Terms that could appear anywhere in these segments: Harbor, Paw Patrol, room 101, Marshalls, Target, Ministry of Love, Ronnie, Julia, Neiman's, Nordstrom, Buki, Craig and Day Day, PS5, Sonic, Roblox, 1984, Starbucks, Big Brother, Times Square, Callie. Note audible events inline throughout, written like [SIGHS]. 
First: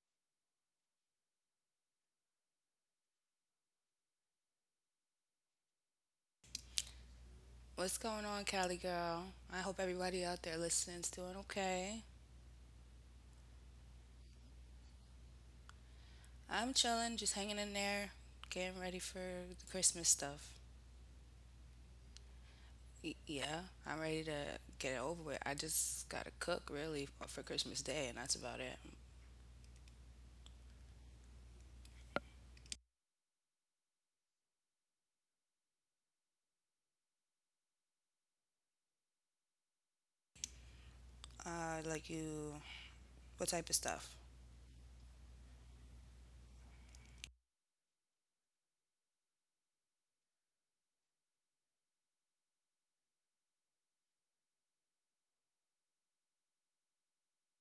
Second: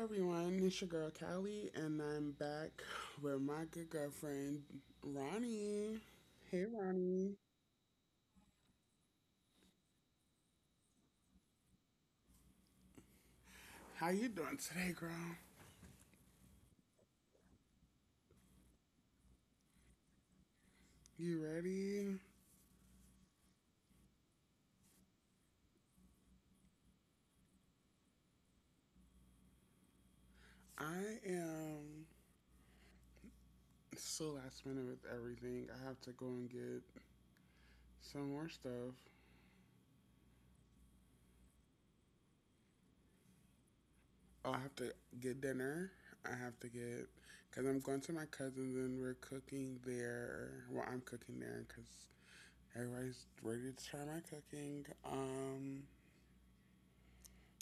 everyone, it's your girl Callie, and I'm back with my good girlfriend Ronnie. Hey Ronnie, What's going on, Cali girl? I hope everybody out there listening's doing okay. how you doing today, girl? I'm chilling, just hanging in there, getting ready for the Christmas stuff. You ready? Yeah, I'm ready to get it over with. I just gotta cook really for Christmas Day, and that's about it. I am so last minute with everything. I have to go and get some more stuff. Like you, what type of stuff? Oh, I have to get dinner. I have to get because I'm going to my cousins and we're cooking there. Well, I'm cooking there because everybody's ready to try my cooking.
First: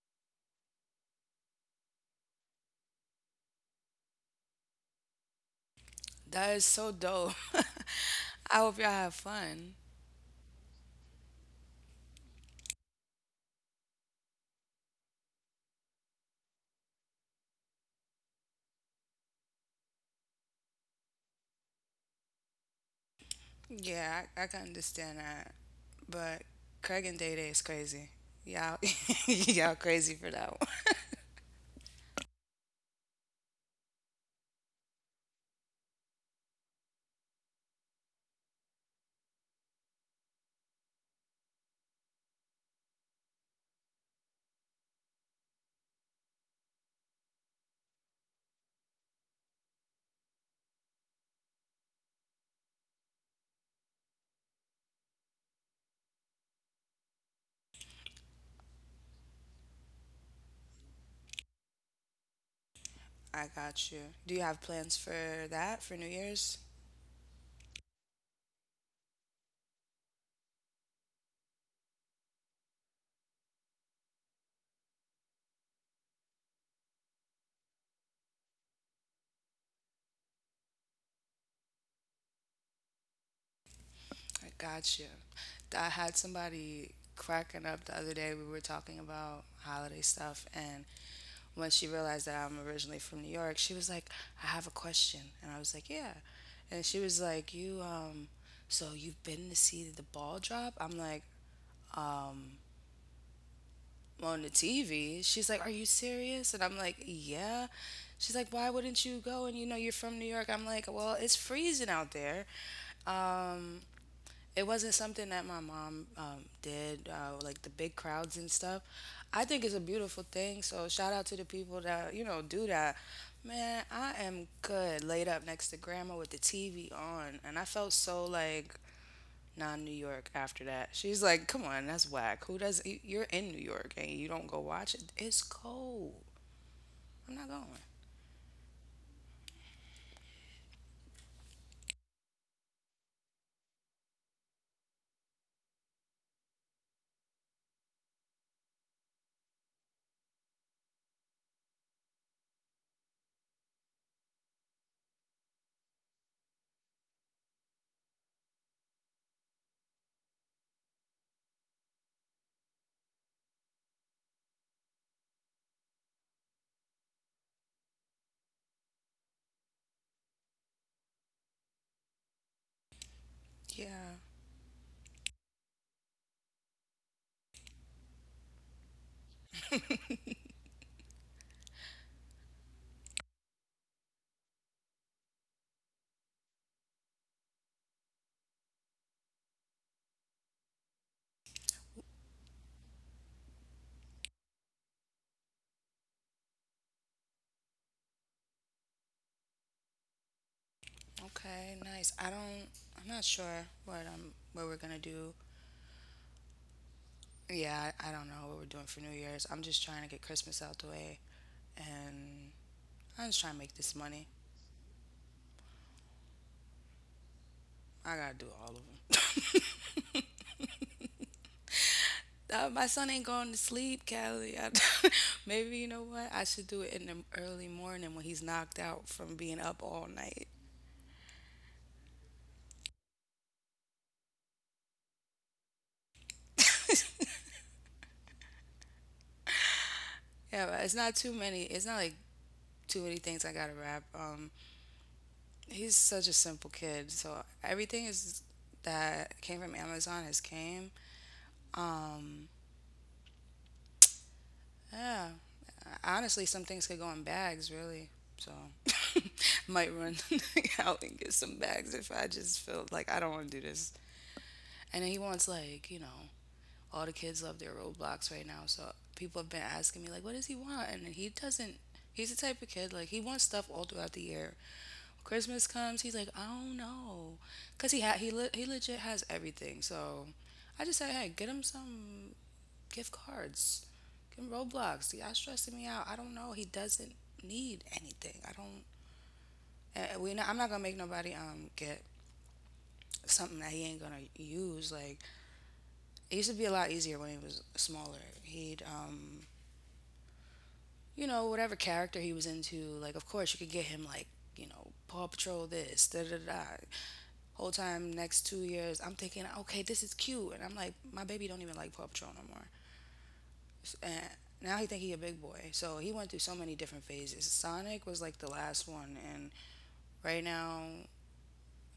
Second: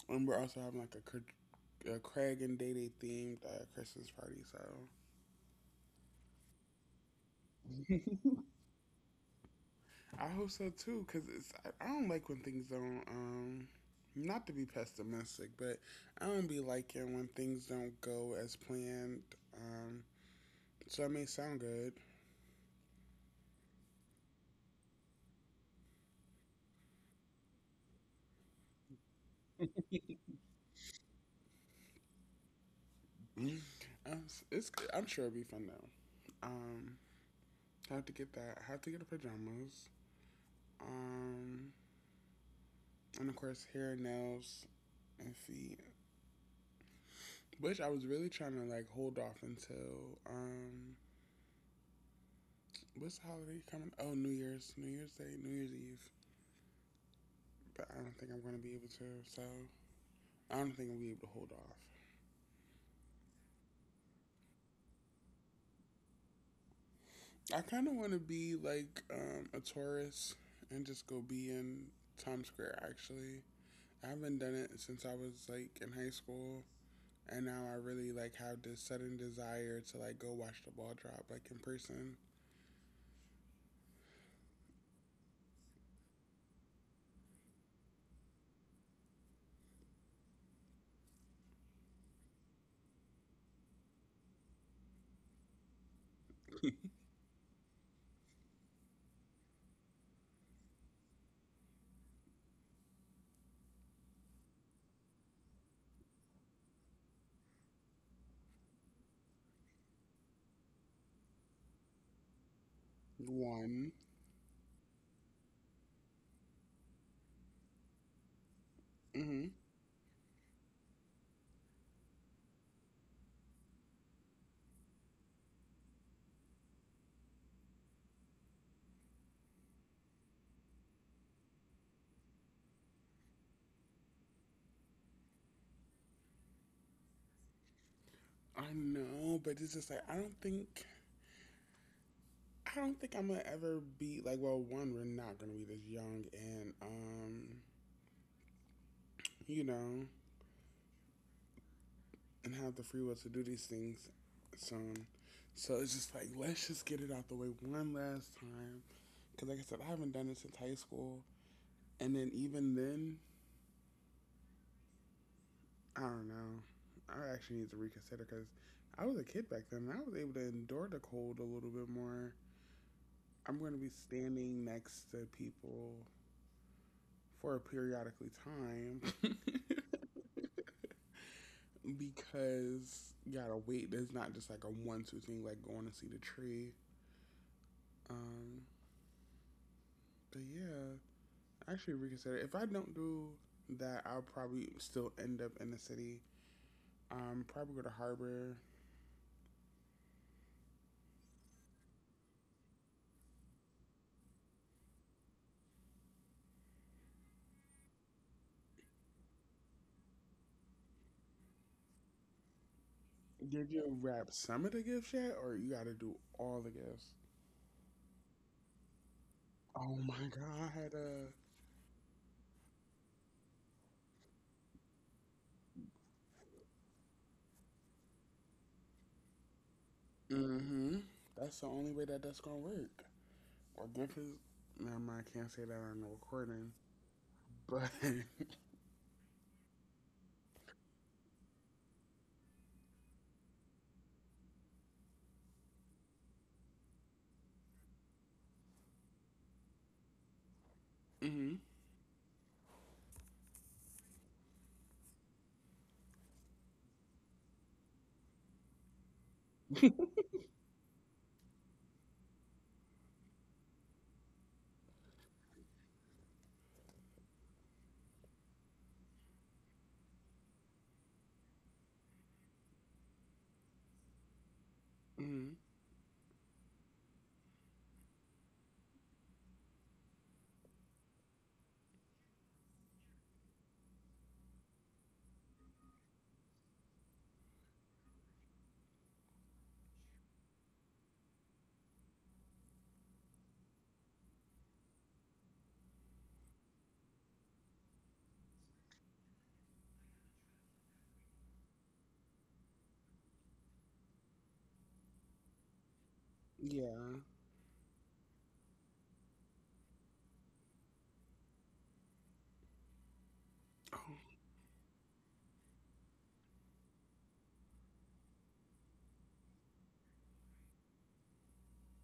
And we're also having like a Craig and Day Day themed Christmas party. So That is so dope. [LAUGHS] I hope y'all have fun. I hope so too, because I don't like when things don't. Not to be pessimistic, but I don't be liking when things don't go as planned. Um, so it may sound good. Yeah, I can understand that, but Craig and Day Day is crazy. Y'all, [LAUGHS] y'all crazy for that. Mm-hmm. I'm sure it'll be fun though. Um, I have to get that. I have to get the pajamas. Um, and of course hair, nails, and feet, which I was really trying to like hold off until What's the holiday coming? Oh, New Year's, New Year's Day, New Year's Eve. But I don't think I'm gonna be able to. I don't think I'll be able to hold off. I got you. Do you have plans for that for New Year's? I kind of want to be like a tourist and just go be in Times Square. Actually, I haven't done it since I was like in high school, and now I really like have this sudden desire to like go watch the ball drop like in person. I got you. I had somebody cracking up the other day. We were talking about holiday stuff, and when she realized that I'm originally from New York, she was like, "I have a question," and I was like, "Yeah," and she was like, "You so you've been to see the ball drop?" I'm like, "Um, on the TV." She's like, "Are you serious?" And I'm like, "Yeah." She's like, "Why wouldn't you go? And you know, you're from New York." I'm like, "Well, it's freezing out there. Um, One. it wasn't something that my mom did, like the big crowds and stuff." Mm-hmm. I think it's a beautiful thing. So shout out to the people that, you know, do that. Man, I am good laid up next to grandma with the TV on. And I felt so like not New York after that. She's like, "Come on, that's whack. Who does you're in New York and you don't go watch it? It's cold." I'm not going. I know, but it's just like I don't think I'm gonna ever be like. Well, one, we're not gonna be this young, and you know, and have the free will to do these things. So, So it's just like let's just get it out the way one last time. Cause like I said, I haven't done it since high school, and then even then, I don't know. I actually need to reconsider because I was a kid back then, and I was able to endure the cold a little bit more. I'm going to be Yeah. standing next to people for a periodically time. [LAUGHS] Because you gotta wait. There's not just like a one two thing like going to see the tree. Um, but yeah, actually reconsider. If I don't do that, I'll probably still end up in the city. Probably go to Harbor. Okay. Nice. I don't. I'm not sure what we're gonna do. Yeah, I don't know what we're doing for New Year's. I'm just trying to get Christmas out the way, and I'm just trying to Did make you this money. wrap some of the gifts yet, or you gotta do all the gifts? I gotta do all of them. Oh my god. My son ain't going to sleep, Callie. I, [LAUGHS] maybe you know what? I should do it in the early morning when he's knocked out from being up all night. Mm-hmm. That's the only way that that's gonna work. Or gift is. Never mind. I can't say that on the recording. But. [LAUGHS] Yeah, but it's not too many. It's not like too many things I gotta rap. He's such a simple kid, so everything is that came from Amazon has came. Mm-hmm. Um, yeah, Honestly, some things could go in bags, really. So [LAUGHS] might run [LAUGHS] out and get some bags if I just feel like I don't want to do this. And then he wants like you know all the kids love their Roblox right now, so people have been asking me like, what does he want? And he doesn't. He's the type of kid like he wants stuff all throughout the year. Mm-hmm. Christmas comes, he's like, I don't know, cause he had he le- he legit has everything. So I just said, hey, get him some gift cards, get him Roblox. Y'all stressing me out. I don't know. He doesn't need anything. I don't. We not, I'm not gonna make nobody get something that he ain't gonna use. Like it used to be a lot easier when he was smaller. He'd you know whatever character he was into. Like of course you could get him like you know Paw Patrol, this da da da. Yeah. Whole time next two years, I'm thinking, okay, this is cute, and I'm like, my baby don't even like Paw Patrol no more. And Oh, now he think he a big boy. So he went through so many different phases. Sonic was like the last one, and right now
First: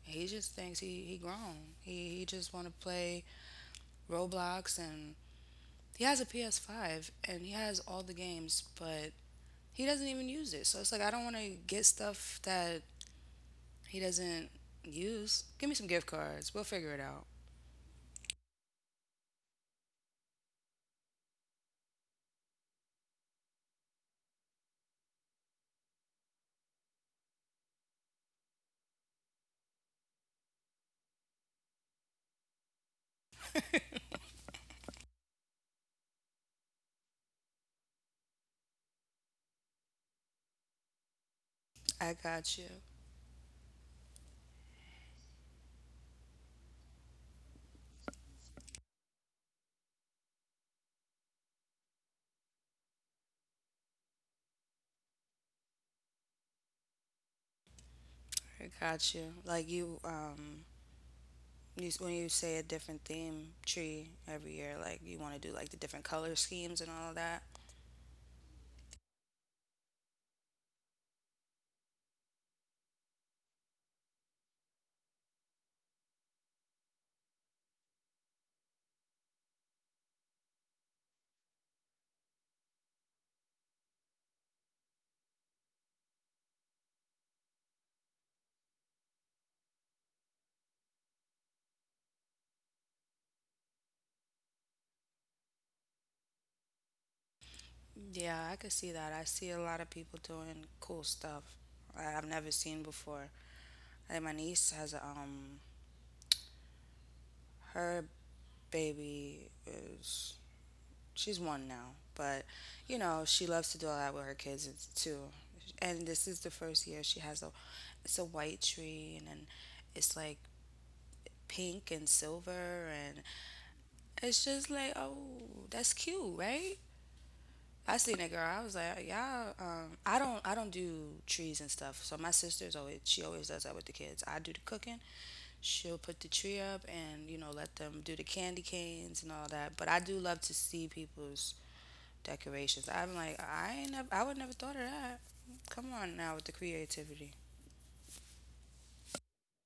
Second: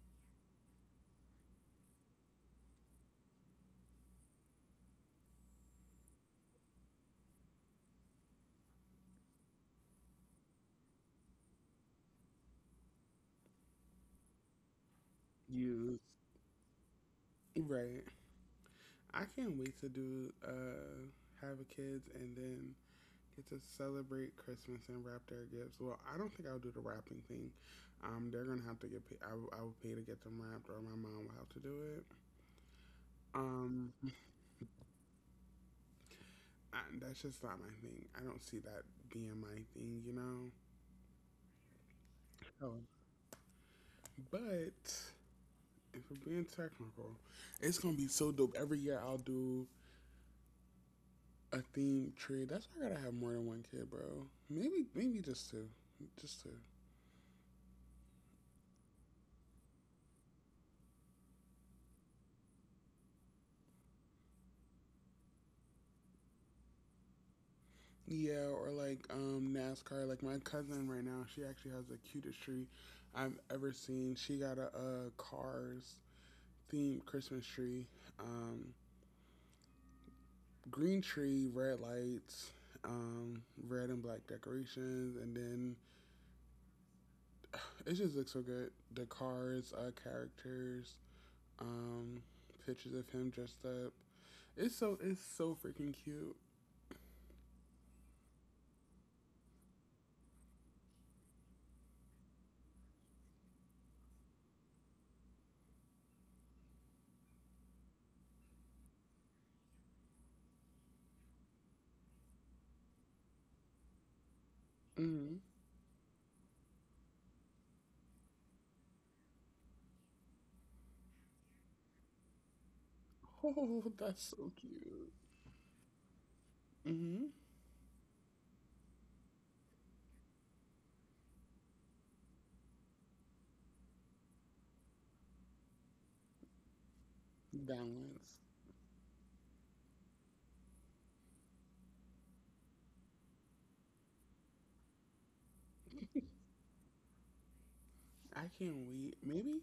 he just thinks he grown. He just want to play Roblox, and he has a PS5, and he has all the games, but he doesn't even use it. So it's like I don't want to get stuff that he doesn't use. Give me some you gift cards. We'll figure it out. right. I can't wait to do have a kids and then get to celebrate Christmas and wrap their gifts. Well, I don't think I'll do the wrapping thing. They're gonna have to get paid. I will pay to get them wrapped, or my mom will have to do it. Um, that's just not my thing. I don't see that being my thing, you know. I got you. Oh, but if we're being technical, it's gonna be so dope. Every year I'll do a theme tree. That's why I gotta have more than one kid, bro. Maybe just two, just two. I got you. Like you, you when you say a different theme tree every year, like you want to do like the different color schemes and all of that. Yeah, or like NASCAR. Like my cousin right now, she actually has the cutest tree I've ever seen. She got a Cars themed Christmas tree, um, green tree, red lights. Um, Red and black decorations, and then it just looks so good. The cars, characters, um, pictures of him dressed up. It's so freaking cute. Yeah, I could see that. I see a lot of people doing cool stuff I've never seen before. I think my niece has a, her baby is, she's one now, but you know she loves to do all that with her kids too. Mm. And this is the first year she has a, it's a white tree, and then it's like pink and silver, and Oh, [LAUGHS] that's it's so just like, cute. oh, that's cute, right? Mm-hmm. I seen that girl. I was like, y'all. I don't. I don't do trees and stuff. So my sister's always, she always does that with the kids. I do the cooking. She'll put the tree up and you know let them do the Balance. candy canes and all that. But I do love to see people's decorations. I'm like, I ain't. Never, I would never thought of that. Come on now with the creativity. I can't wait. Maybe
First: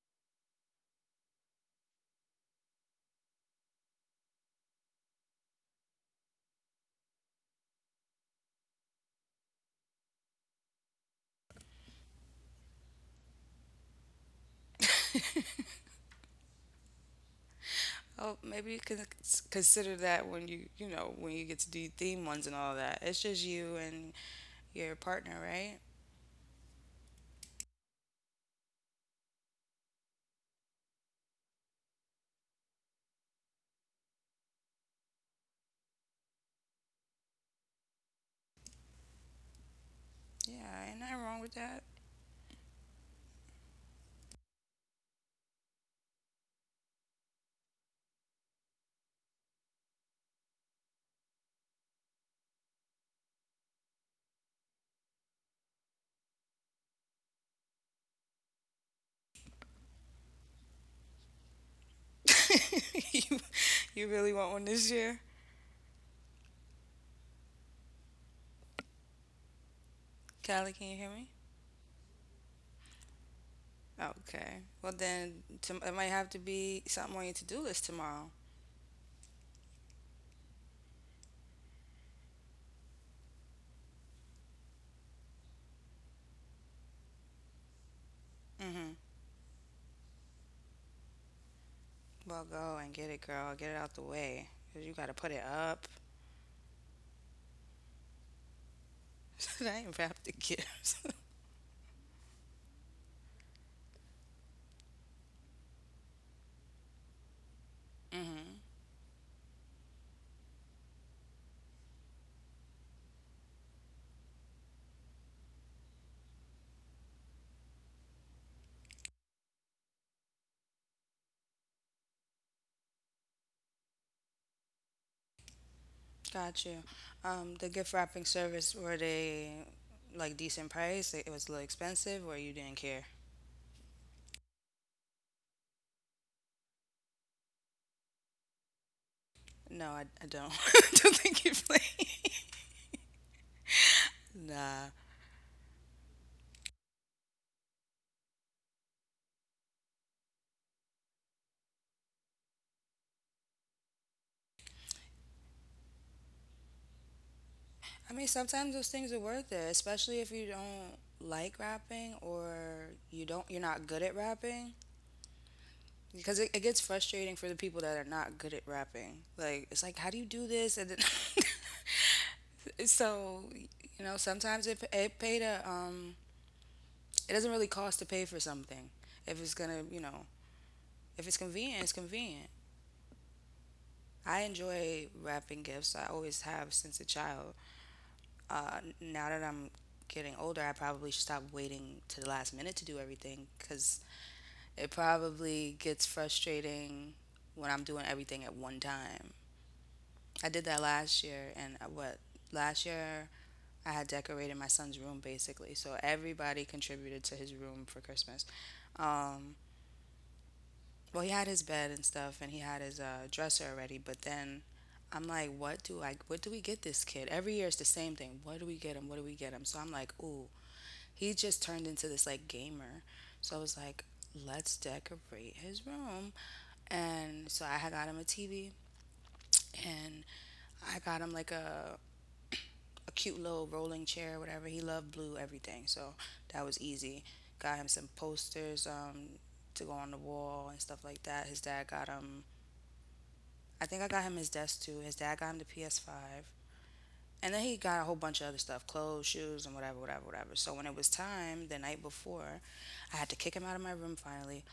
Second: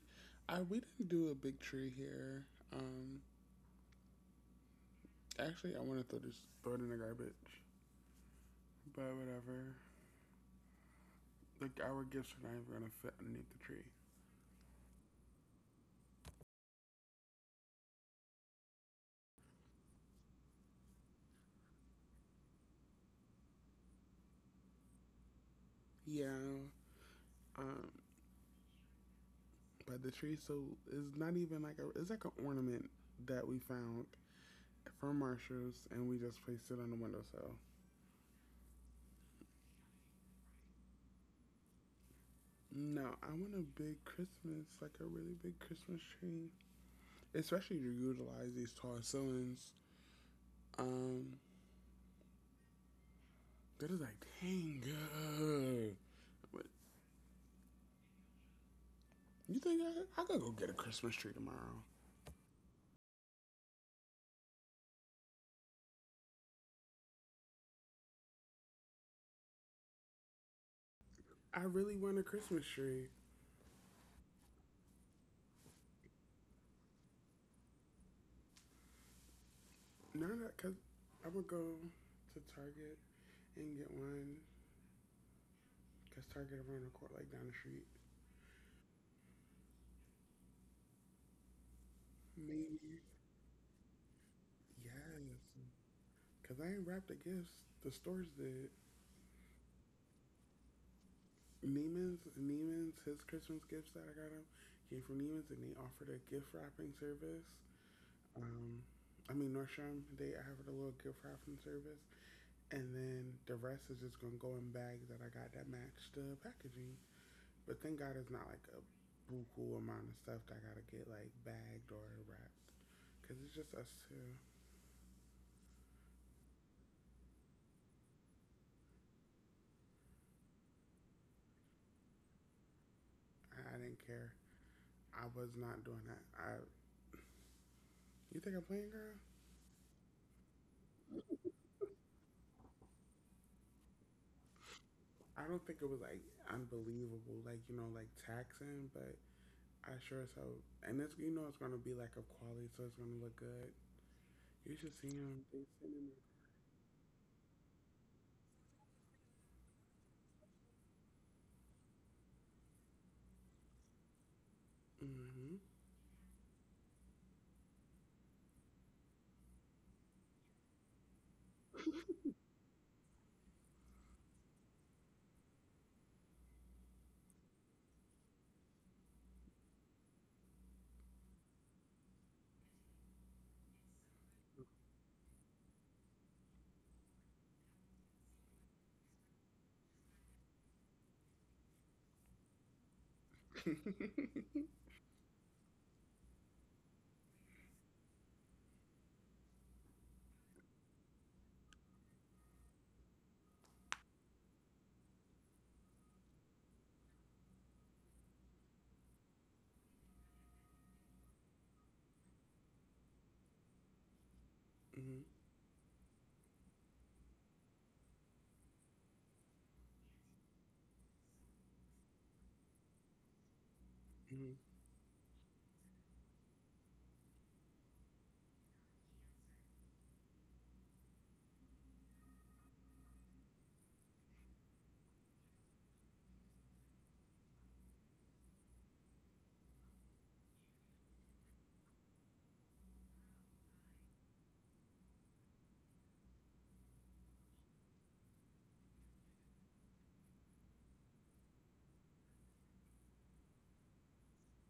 I We didn't do a big tree here. Um, Actually, I want to throw it in the garbage, but whatever. Like our gifts are not even gonna fit underneath the tree. Oh, maybe you can consider that when you know when you get to do theme ones and all that. It's just you and your partner, right? Yeah. Um, but the tree so it's not even like a it's like an ornament that we found from Marshalls and we just placed it on the windowsill. Yeah, ain't nothing wrong with that. No, I want a big Christmas, like a really big Christmas tree, especially to utilize these tall ceilings. Um, that is like, dang, good. But you think I gotta go get a Christmas tree tomorrow? [LAUGHS] you, you really want one this year? Callie, can you hear me? I really want a Christmas tree. Okay. Well, it might have to be something on your to do list tomorrow. Now that, cause I'm gonna go to Target and get one, cause Target around the court, like down the street. Mm-hmm. Well, go and Maybe, get it, girl. Get it out the way. 'Cause you got to put it yes, up. cause I ain't wrapped the gifts. The stores did. [LAUGHS] I ain't wrapped the gift. Neiman's, his Christmas gifts that I got him came from Neiman's, and they offered a gift wrapping service. Mm-hmm. Um, I mean Nordstrom, they offered a little gift wrap from service, and then the rest is just gonna go in bags that I got that match the packaging. But thank God it's not like a buku amount of stuff that I gotta get like bagged or wrapped, cause it's just us two. Got you. The gift wrapping service, were they like decent price? It was a little expensive or you didn't care? I didn't care. I was not doing that. I you think I'm playing, girl? No, I don't. [LAUGHS] I don't think you play. Nah. I don't think it was like unbelievable, like you know, like taxing, but I sure as hell. And it's you know it's gonna be like of quality, so it's gonna look good. You should see them. They sending I mean, sometimes those things are worth it, especially if you don't like rapping or you don't, you're not good at rapping, hmm because it gets frustrating for the people that are not good at rapping. Like it's like how do you do this? And then [LAUGHS] so you know sometimes it paid a it doesn't really cost to pay for something if it's gonna you know if it's convenient, it's convenient. I enjoy wrapping gifts. I always have since a child. Now that I'm getting older, I probably should stop waiting to the last minute to do everything hmm because [LAUGHS] it probably gets frustrating when I'm doing everything at one time. I did that last year, and what last year I had decorated my son's room basically, so everybody contributed to his room for Christmas. Um, well, he had his bed and stuff, and he had his dresser already, but then I'm like, what do we get this kid? Every year it's the same thing. What do we get him? What do we get him? So I'm like, ooh, he just turned into this like gamer. So I was like, hmm let's decorate his room. And so I had got him a TV, and I got him like a cute little rolling chair, whatever. He loved blue, everything. So that was easy. Got him some posters to go on the wall and stuff like that. His dad got him, I think I got him his desk too. His dad got him the PS5. And then he got a whole bunch of other stuff, clothes, shoes, and whatever, whatever, whatever. So when it was time the night before, I had to kick him out of my room finally.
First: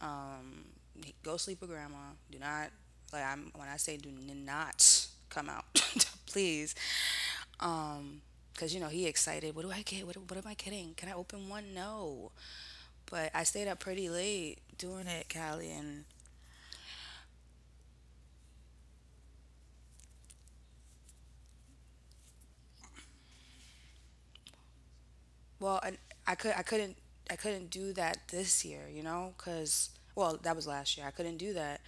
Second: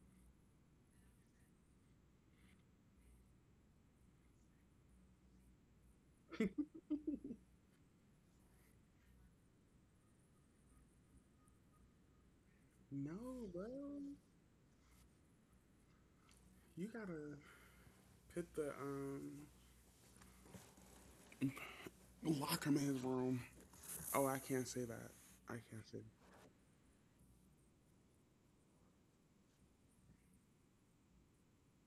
Um, Go sleep with grandma. Do not, like I'm when I say do not come out, [LAUGHS] please. Um, because you know he excited. What do I get? What am I getting? Can I open one? No. But I No, bro. stayed up pretty late doing it, Callie, and You gotta put the lock him in his room. Oh, I can't say that. I well, can't and say. I could I couldn't I couldn't do that this year, you know, because well that was last year. I couldn't do that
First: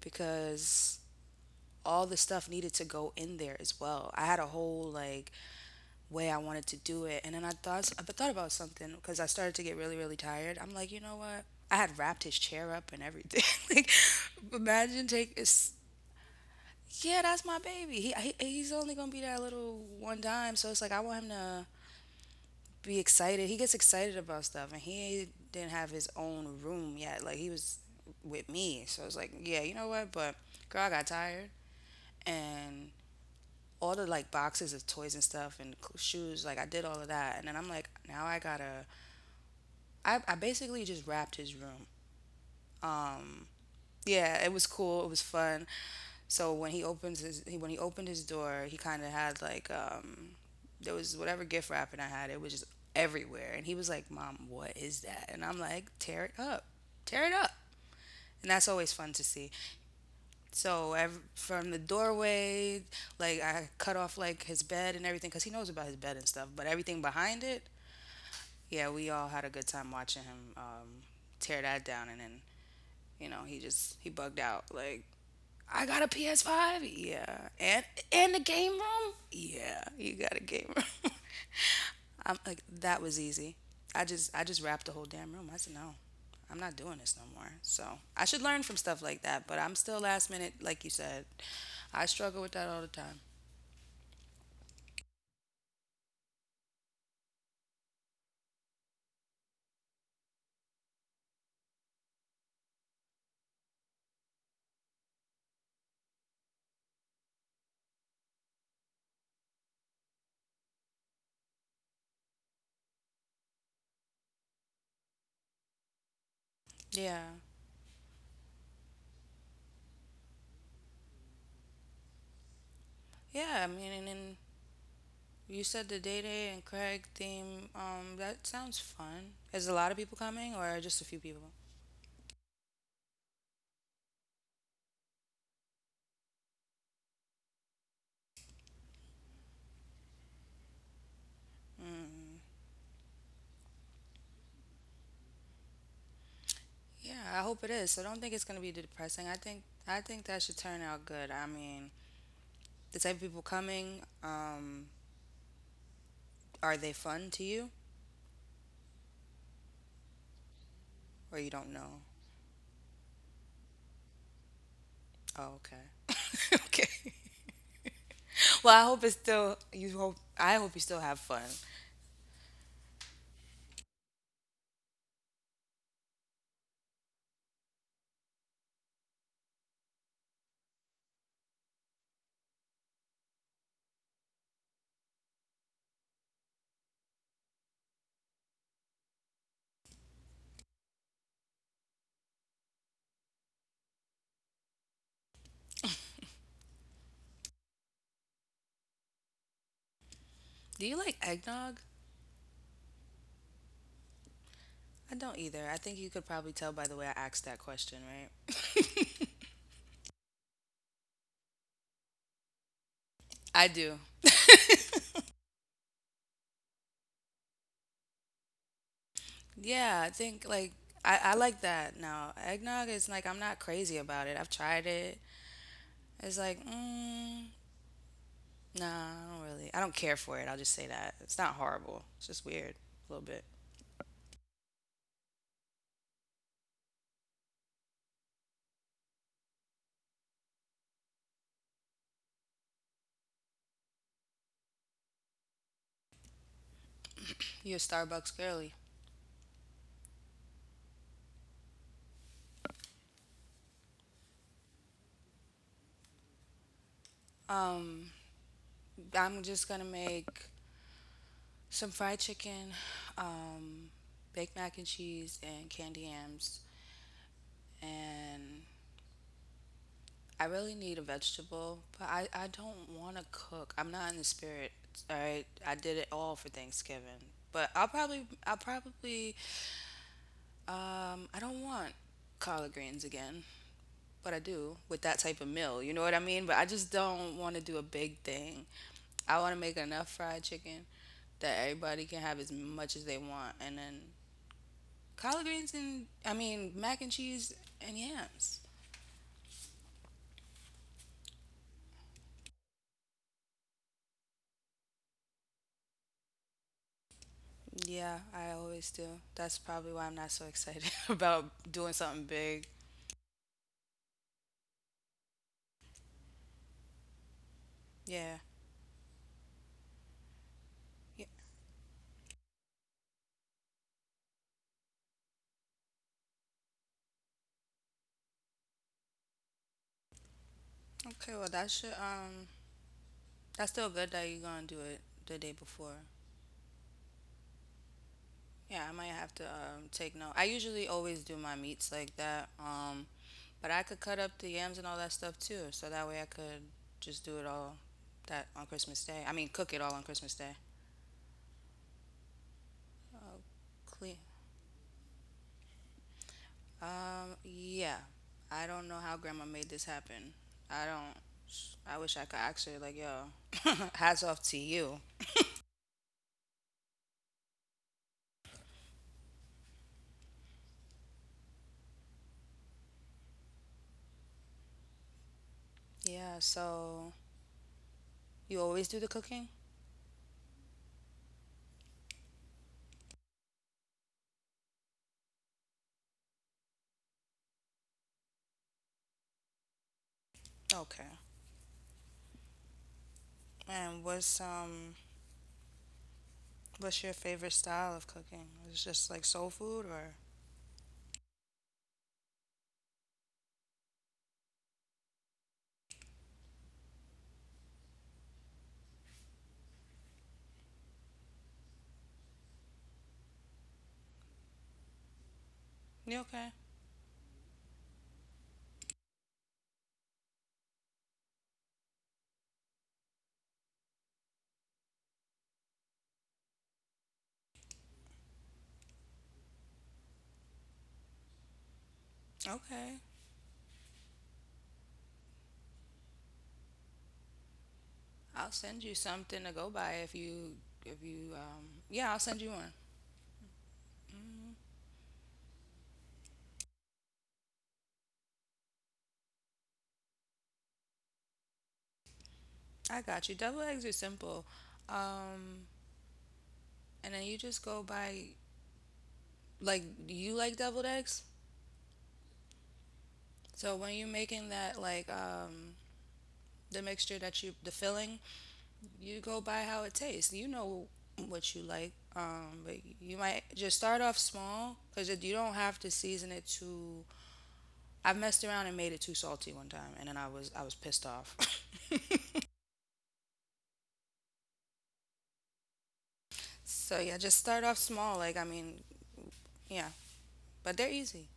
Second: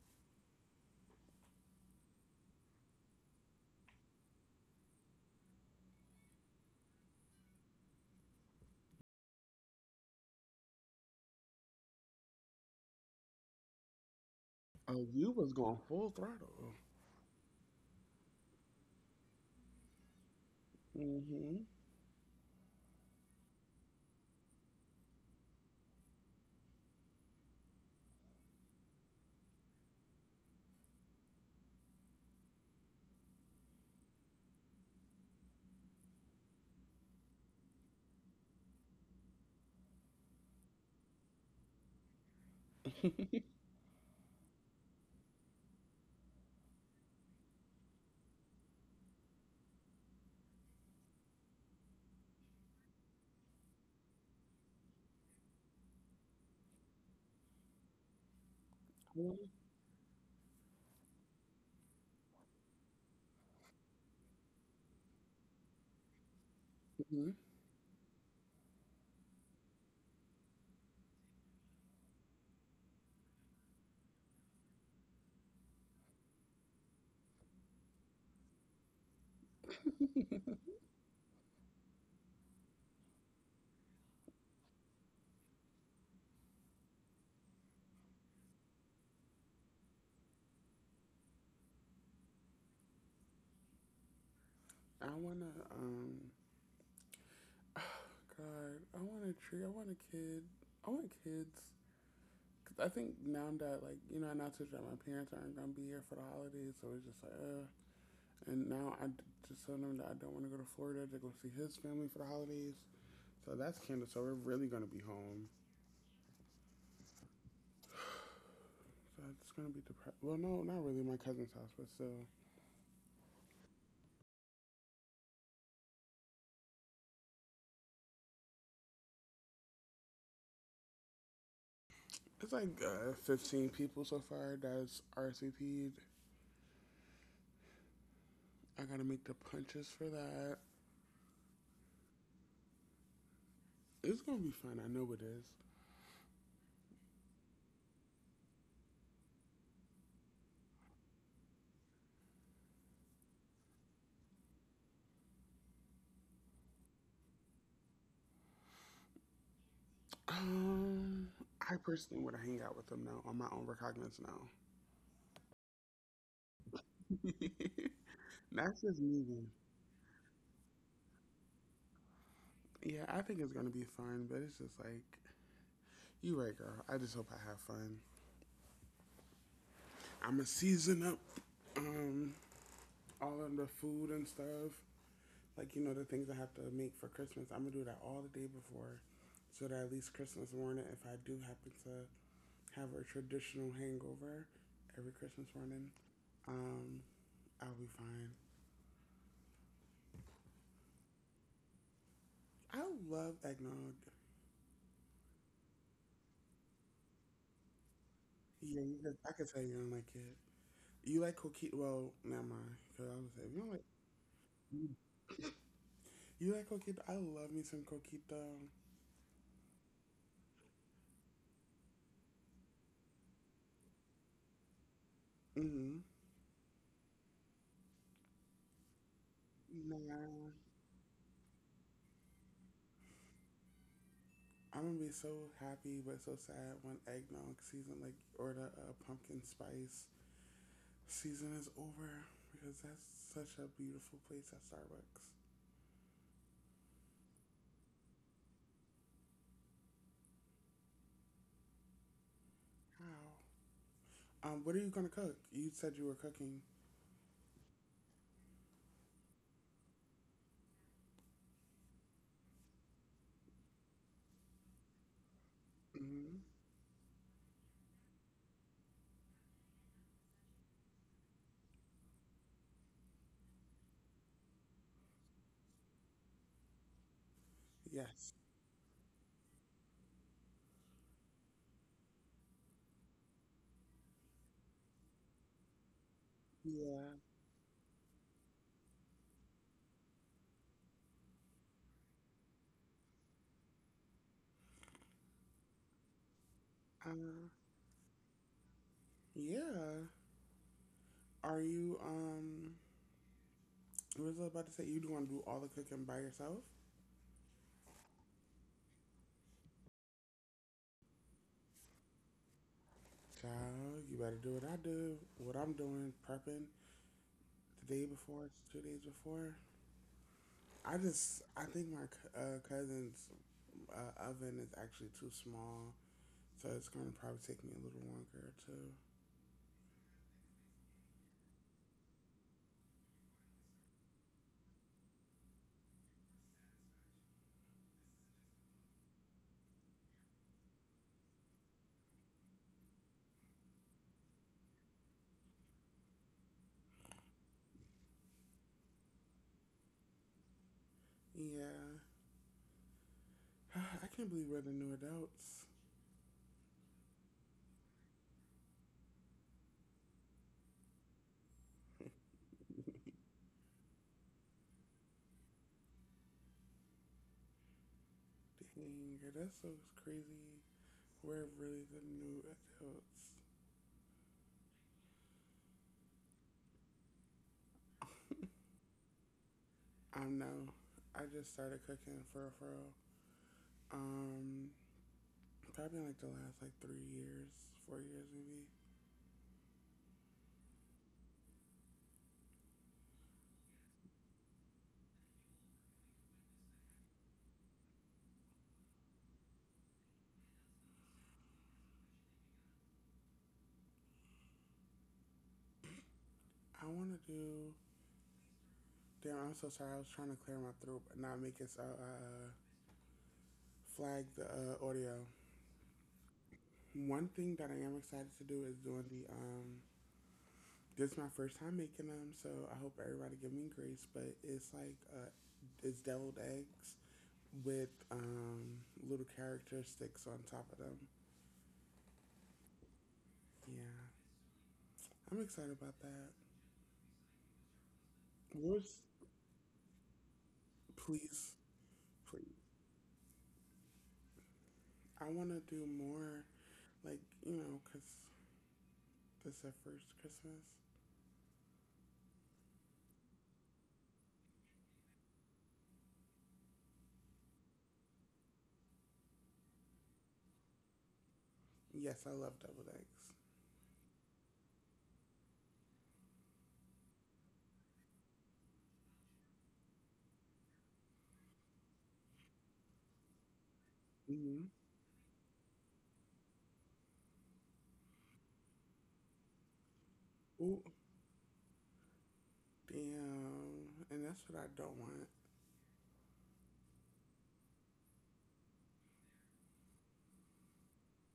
because all the stuff needed to go in there as well. I had a whole like way I wanted to do it, and then I thought about something because I started to get really really tired. I'm like, you know what? I had wrapped his chair up and everything. [LAUGHS] Like, Oh, imagine you take was going it's, full throttle. yeah, that's my baby. He he's only gonna be that little one time, so it's like I want him Hmm. to be excited. He gets excited about stuff, and he didn't have his own room yet. Like he was with me, so it's like, yeah, you know what? But girl, I got tired, and all the like boxes of toys and stuff and shoes. Like I did all of that, and then I'm like, now I gotta. I basically just wrapped his room. Um, yeah, it was cool. It was fun. So when he opens his when he opened his door, he kind of had like there was whatever gift wrapping I had. It was just everywhere, and he was like, "Mom, what is that?" And I'm like, "Tear it up, tear it up." And that's Hmm. always fun to see. From the doorway, like I cut off like his bed and everything, cause he knows about his bed and stuff. But everything behind it, yeah, we all had a good time watching him tear that down. And then he just he bugged out like I got a PS5, yeah, and a game room, yeah. You got a game room. [LAUGHS] I'm like that was easy. I just wrapped the whole damn room. I said no, I'm not doing this no more. So I should learn from stuff like that, but I'm still last minute, like you said. I struggle with that all the time. I wanna [SIGHS] God, I want a tree. I want a kid. I want kids. 'Cause I think now that like you know, not to that my parents aren't gonna be here for the holidays, so it's just like, and now I just told him that I don't want to go to Florida to go see his family for the holidays. So that's canceled. So we're really gonna be home. Yeah, So it's gonna be depressed. Well, no, not really my cousin's house, but still, yeah. I mean, and then you said the day and Craig theme. That sounds fun. Is a lot of people coming or just a few people? it's like 15 people so far that's RSVP'd. I gotta make the punches for that. It's gonna be fun. I know it is. Yeah, I hope it is. So don't think it's going to be depressing. I think that should turn out good. I mean, the type of people coming, are they fun to you Um, or you I don't know? personally wanna hang out with them now on my own recognizance now. Oh, okay. [LAUGHS] Okay. [LAUGHS] That's Well, just me. I hope you still have fun. Yeah, I think it's gonna be fun, but it's just like you right, girl. I just hope I have fun. I'ma season up um all of the food and stuff. Like you know the things I have to make for Christmas. I'm gonna do that all the day before, so that at least Christmas morning, if I do happen to have a traditional hangover every Christmas morning, um, I'll be fine. Do you like eggnog? I love eggnog. I don't either. I think you could probably tell by the way I asked that question, right? Yeah, you could, I could tell you don't like it. You like coquito? Well, never mind. Cause I was saying I do. [LAUGHS] you like coquito. I love me some coquito. Yeah, I think like I like that now. Eggnog is like I'm not crazy about it. I've tried it. Mm-hmm. It's like, mm, nah, I don't really. I don't care Nah, for it. I'll just say that. It's not horrible. It's just weird a little bit. I'm gonna be so happy but so sad when eggnog season, like, or the pumpkin spice season is over because that's such a beautiful place at Starbucks. You're a Starbucks girly. Wow. What are you gonna cook? You said you were cooking. Um, I'm just gonna make some fried chicken, um, baked mac and cheese, and candy Hmm. yams. And I really need a vegetable, but I don't want to cook. I'm not in the spirit. All right, I did it all for Thanksgiving, but I'll probably Yes. I'll probably I don't want collard greens again. What I do with that type of meal. You know what I mean? But I just Yeah. don't want to do a big thing. I want to make enough fried chicken that everybody can have as much as they want. And then collard greens and, I mean, mac Uh, and cheese and yams. yeah. Are you, what was I about to say? You want to do all the cooking by yourself? Yeah, I always do. That's probably why I'm not so excited [LAUGHS] about doing something big. Child, you better do what I do, what I'm doing, prepping the day Yeah. before, two days before. I Yeah. just I think my cousin's oven is actually too small, so it's gonna probably take me a little longer to. Okay, well, that should, that's still good that you're going to do it the day before. Yeah, I might have to take note. I usually always do my meats like that. But I could cut up the yams and all that stuff too, so that way I could just do it all that on Christmas Day. I mean, cook it all on Christmas Day. Yeah, [SIGHS] I Clean. can't believe we're the new adults. Yeah. I don't know how grandma made this happen. I don't I wish I could ask her like, yo, [LAUGHS] hats off to you. Dang, girl, that's so crazy. We're really the new adults. Yeah, so you always do the cooking? I know. I just started cooking for um probably like the last like three years, four years maybe. Okay. And what's your favorite style of cooking? Is it just like soul food or I want to do. Damn, I'm so sorry. I was trying to clear my throat, but not make it so flag the audio. you okay? One thing that I am excited to do is doing the this is my first time making them, so I hope everybody give me grace, but it's like it's deviled eggs with little characteristics on top of them. Okay. Yeah. I'm excited about that. I'll send What's you something to go by if you please, yeah, I'll send please. you one. I want to do more like, you know, cuz this is the first Christmas. I got you. Double eggs are simple. Um and then you just go by like do you like deviled eggs? Yes, I love deviled eggs. So when you're making that like the mixture that you the filling, you go by how it tastes. You know what you like. Um, but you might just start off Mhm. small cuz you don't have to season it too. I've messed around and made it too salty one time and then I was Ooh, pissed off. [LAUGHS] damn. And that's what I don't want. So yeah, just start off small. Like I mean, yeah, but they're easy.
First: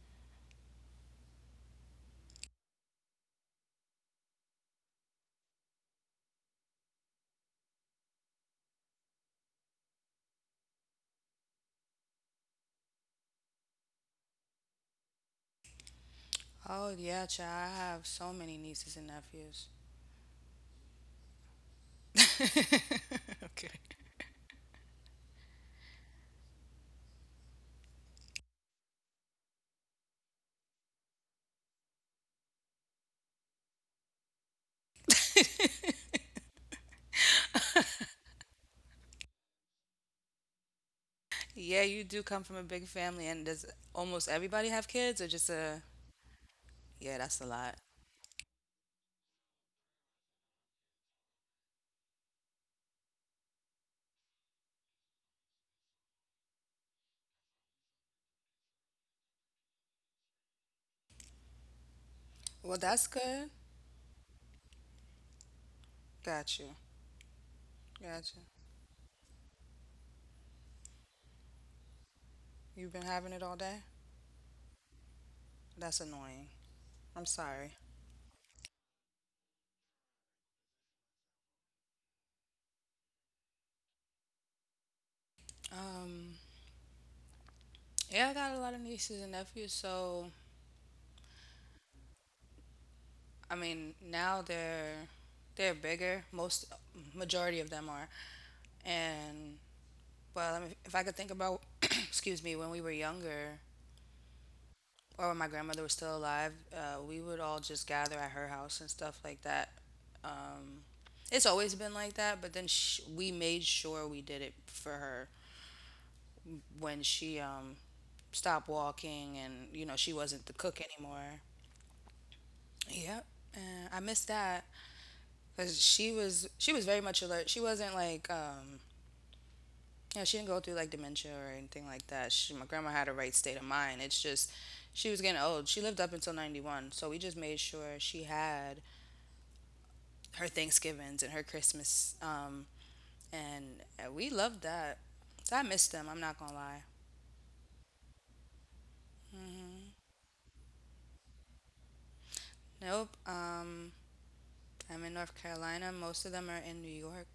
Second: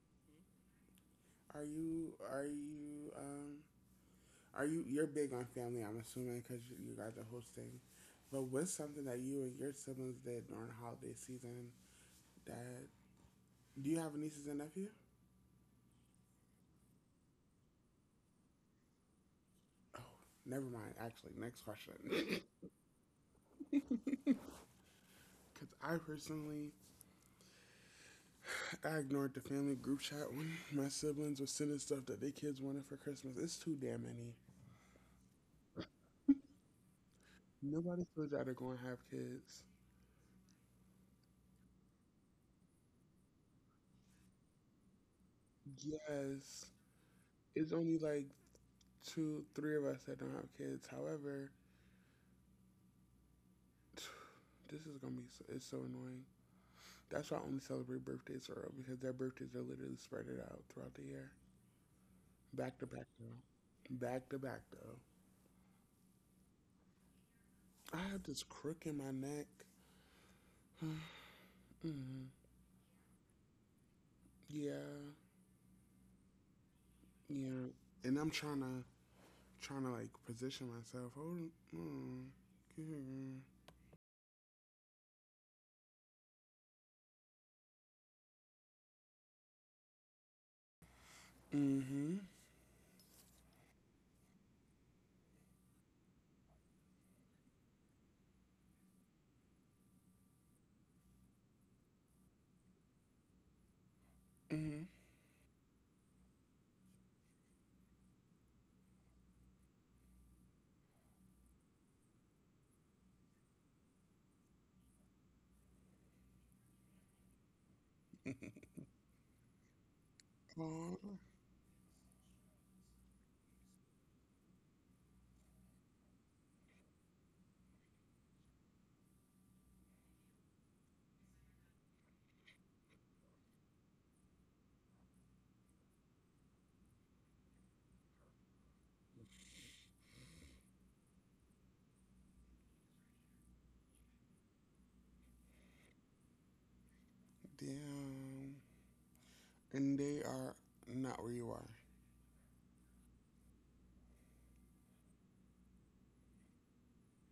Are you are you um are you you're big on family? I'm assuming because you guys are hosting. But what's something that you and your siblings did during holiday season? That do you have a nieces and nephew? Oh yeah, child. I have so many nieces and nephews. Oh, never mind. Actually, next question. Because [LAUGHS] I personally, I ignored the family group chat when [LAUGHS] my siblings were sending stuff that their kids wanted for Christmas. It's too damn many. Nobody told y'all they're going to have kids. Yeah, you do come from a big family, and does almost everybody have kids, or just a? Yes, Yeah, that's a it's lot. only like two, three of us that don't have kids. However, [SIGHS] this is gonna be so, it's so annoying. That's why I only celebrate birthdays early because their birthdays are literally spread it out throughout the year, back Well, to back that's good. though, back to back though. Got you. I have Got this you. crook in my neck. Hmm. You've been having it all day. Yeah, That's annoying. I'm yeah, sorry. and I'm trying to like position myself. Hold, mm, mm-hmm, Um, yeah, I got a lot of nieces and nephews. So mm-hmm. I mean, now they're bigger. Most majority of them are, and well, I mean, if I could think about, [CLEARS THROAT] excuse me, when we were younger Mm-hmm. or when my grandmother was still alive, we would all just gather at her house and stuff like that. Um, it's always been like that, but then sh we made sure we did it for her when she stopped walking and, you know, she wasn't the [LAUGHS] cook Oh, anymore. Yep. And I miss that because she was very much alert. She wasn't like yeah, she didn't go through like dementia or anything like that. She, my grandma had a right state of mind. It's just she was getting old. She lived up until 91. So we just made sure she had her Thanksgivings and her Christmas. And we loved that. So I miss them. I'm not going to lie. damn. And they are not where you are. Nope. I'm in North Carolina. Most of them are in New York.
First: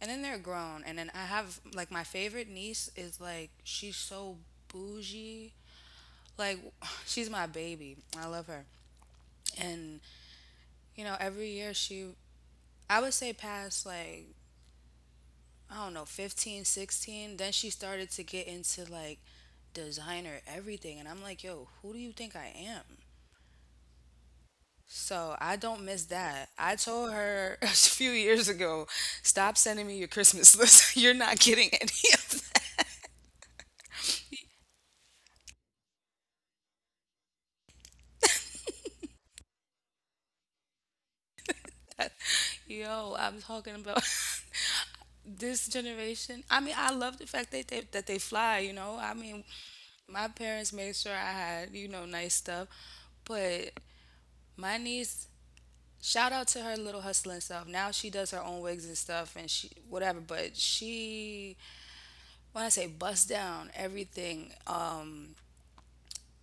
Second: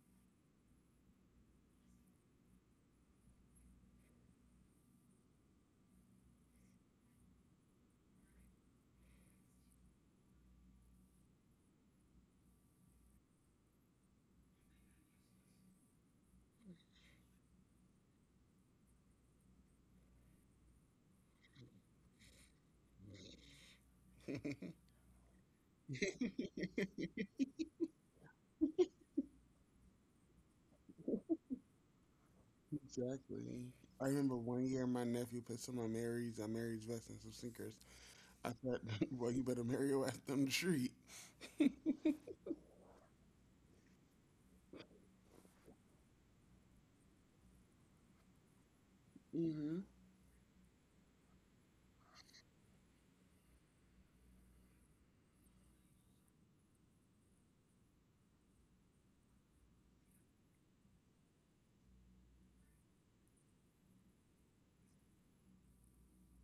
And then they're grown. And then I have like my favorite niece is like, she's so bougie. Like, [SIGHS] she's my baby. I love her. And, you know, every year she I would say past like I don't know 15, 16. Then she started to get into like designer everything and I'm like, "Yo, who do you think I am?" So, I don't miss that. [LAUGHS] I told her [LAUGHS] a few years ago, "Stop sending me your Christmas list. [LAUGHS] You're [LAUGHS] not getting [LAUGHS] any of Exactly. I remember one year my nephew put some on Mary's vest and some sinkers. I said, [LAUGHS] well, you better marry your ass down the street. that." Yo, I'm talking about [LAUGHS] this generation. I mean, I love the fact that they fly, you know. I mean, Mm-hmm. my parents made sure I had, you know, nice stuff, but my niece, shout out to her little hustling self. Now she does her own wigs and stuff and she whatever, but she when I say bust down everything,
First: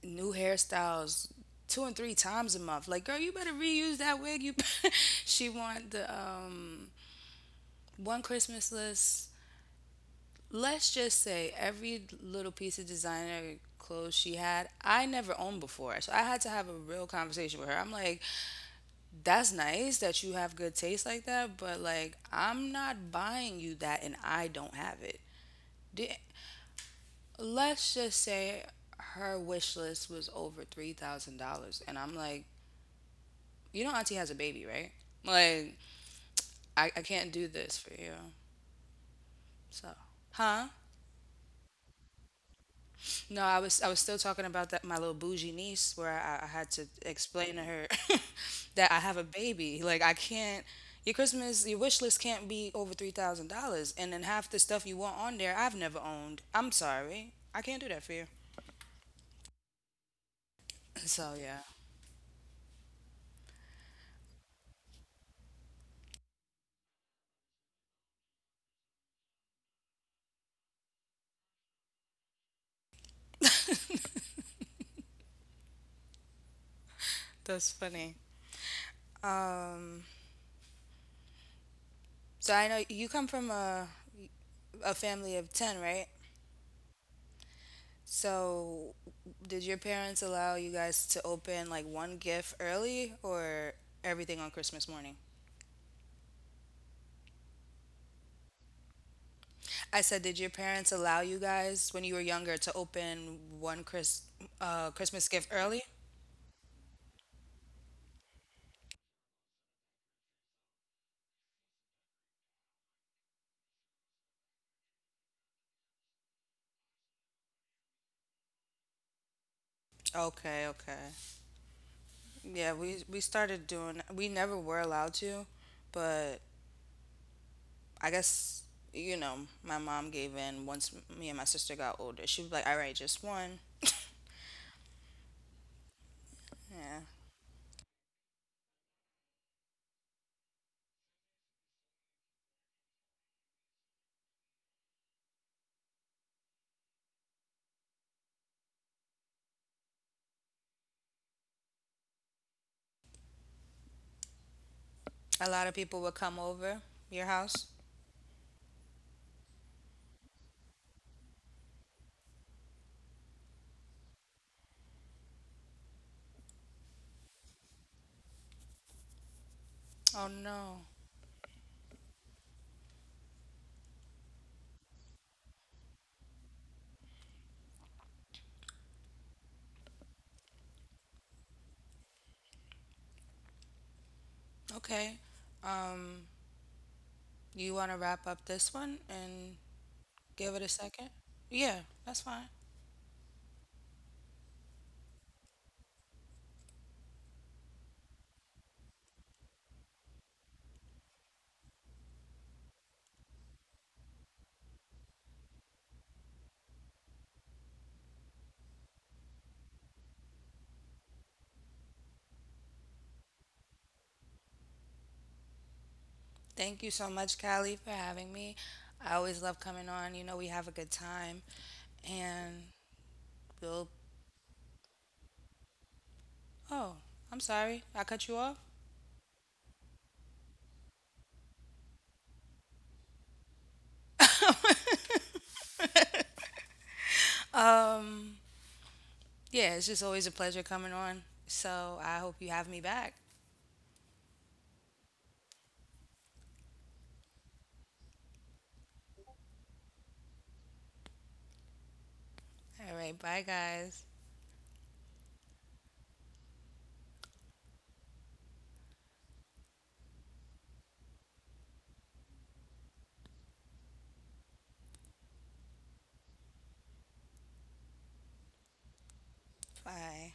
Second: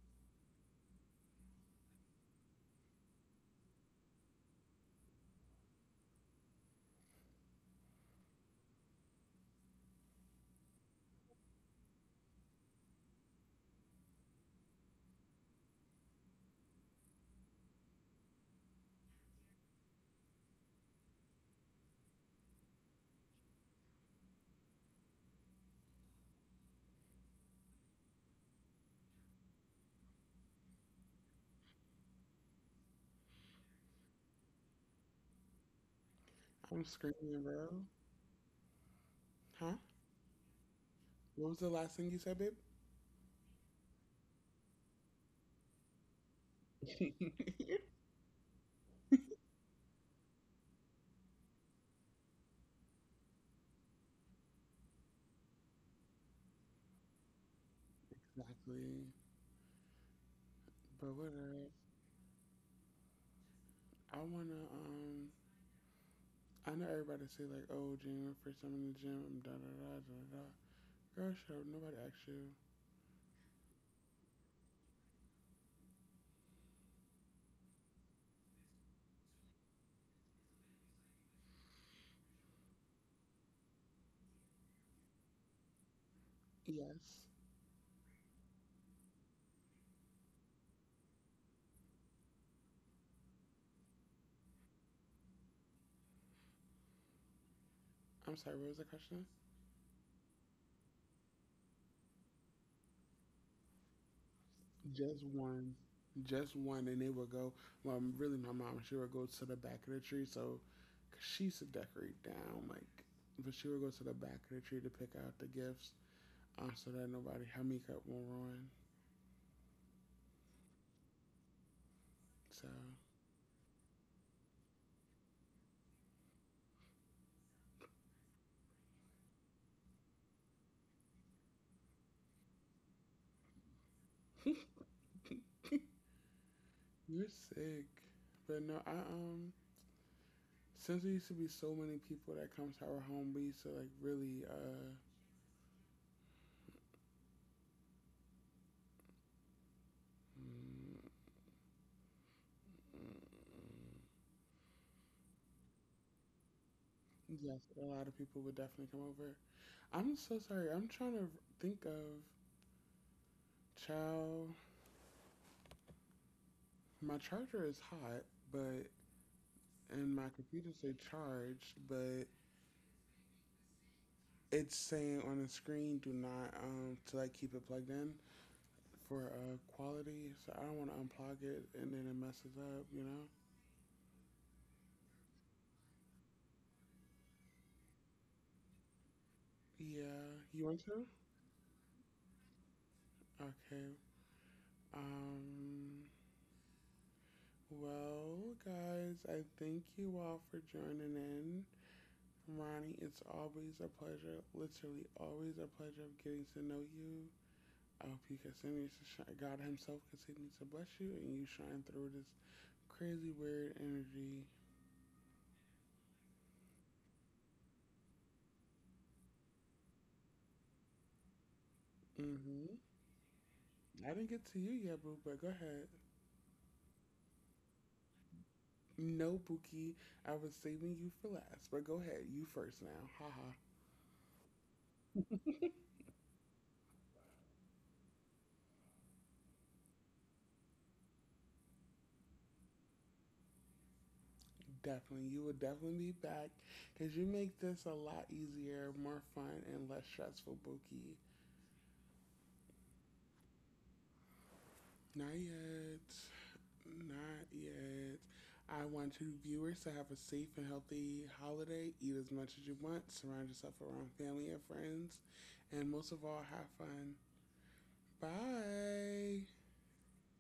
new hairstyles two and three times a month. Like, girl, you better reuse that wig. You [LAUGHS] she want the one Christmas list. Let's just say every little piece of designer clothes she had, I never owned before. So I had to have a real conversation with her. I'm like, that's nice that you have good taste like that, but like I'm not buying you that and I don't have it. Di- let's just say her wish list was over $3,000 and I'm like, you know auntie has a baby, right? Like I'm I screaming, can't do bro. this for you. Huh? So, huh? What was the last thing you said, babe? [LAUGHS] No, I was still talking about that my little bougie niece where I had to explain to her [LAUGHS] that I have a baby. Like I can't your Christmas your wish list can't be over $3,000 and then half the stuff you want on there I've never owned. I'm sorry. I can't do that for you. Exactly. But [LAUGHS] what So I, yeah. I wanna I know everybody say like, oh gym, first time in the gym, da da da da da. Girl, shut up, nobody asked you. That's funny. Um so I know you come from a family of 10, right? Yes. So did your parents allow you guys to open like one gift early or everything on Christmas morning? I'm sorry, what was the question? I said, did your parents allow you guys when you were younger to open one Chris, Just Christmas gift one, early? just one, and they would go. Well, really, my mom she would go to the back of the tree, so 'cause she used to decorate down, like, but she would go to the back of the tree to pick out the gifts, so that nobody her makeup won't ruin. Okay, okay. So Yeah, we started doing. We never were allowed to, but I guess you know my mom gave in once me and my sister got older. She was like, "All right, just one." Yeah. [LAUGHS] you're sick, but no, I since there used to be so many people that come to our home, we used to like really. Mm, mm, A lot of people would come over your yes, house. a lot of people would definitely come over. I'm so sorry. I'm trying to think of child, my charger is hot, but and my Oh computer no. say charged, but it's saying on the screen do not to like keep it plugged in for quality. So I don't want to unplug it and then it messes up, you know? Okay. Um, you want to wrap up this one and Yeah, give you it a want to? second? Yeah, that's fine. Okay. Um. Well, guys, I thank you all for joining in. Ronnie, it's always a pleasure, literally always a pleasure of getting to know you. I hope He continues to shine. God Himself continues to bless you and you shine through this crazy weird energy. Thank you so much, Callie, for having me. I always love coming on. You know, we have a good time. Hmm. And we'll. I didn't get to you yet, boo, but go ahead. Oh, I'm sorry. I cut you off. No, Buki, I was saving you for last, but go ahead, you first now. Haha, Um, yeah, it's just always a pleasure coming on. So I hope you have me back. definitely. You will definitely be back because you make this a lot easier, more fun, and less stressful, Buki. All right. Bye, guys. Not yet. Not yet. I want you viewers to have a safe and healthy holiday. Eat as much as you want. Surround yourself around family and friends. And most of all, have fun. Bye. Bye.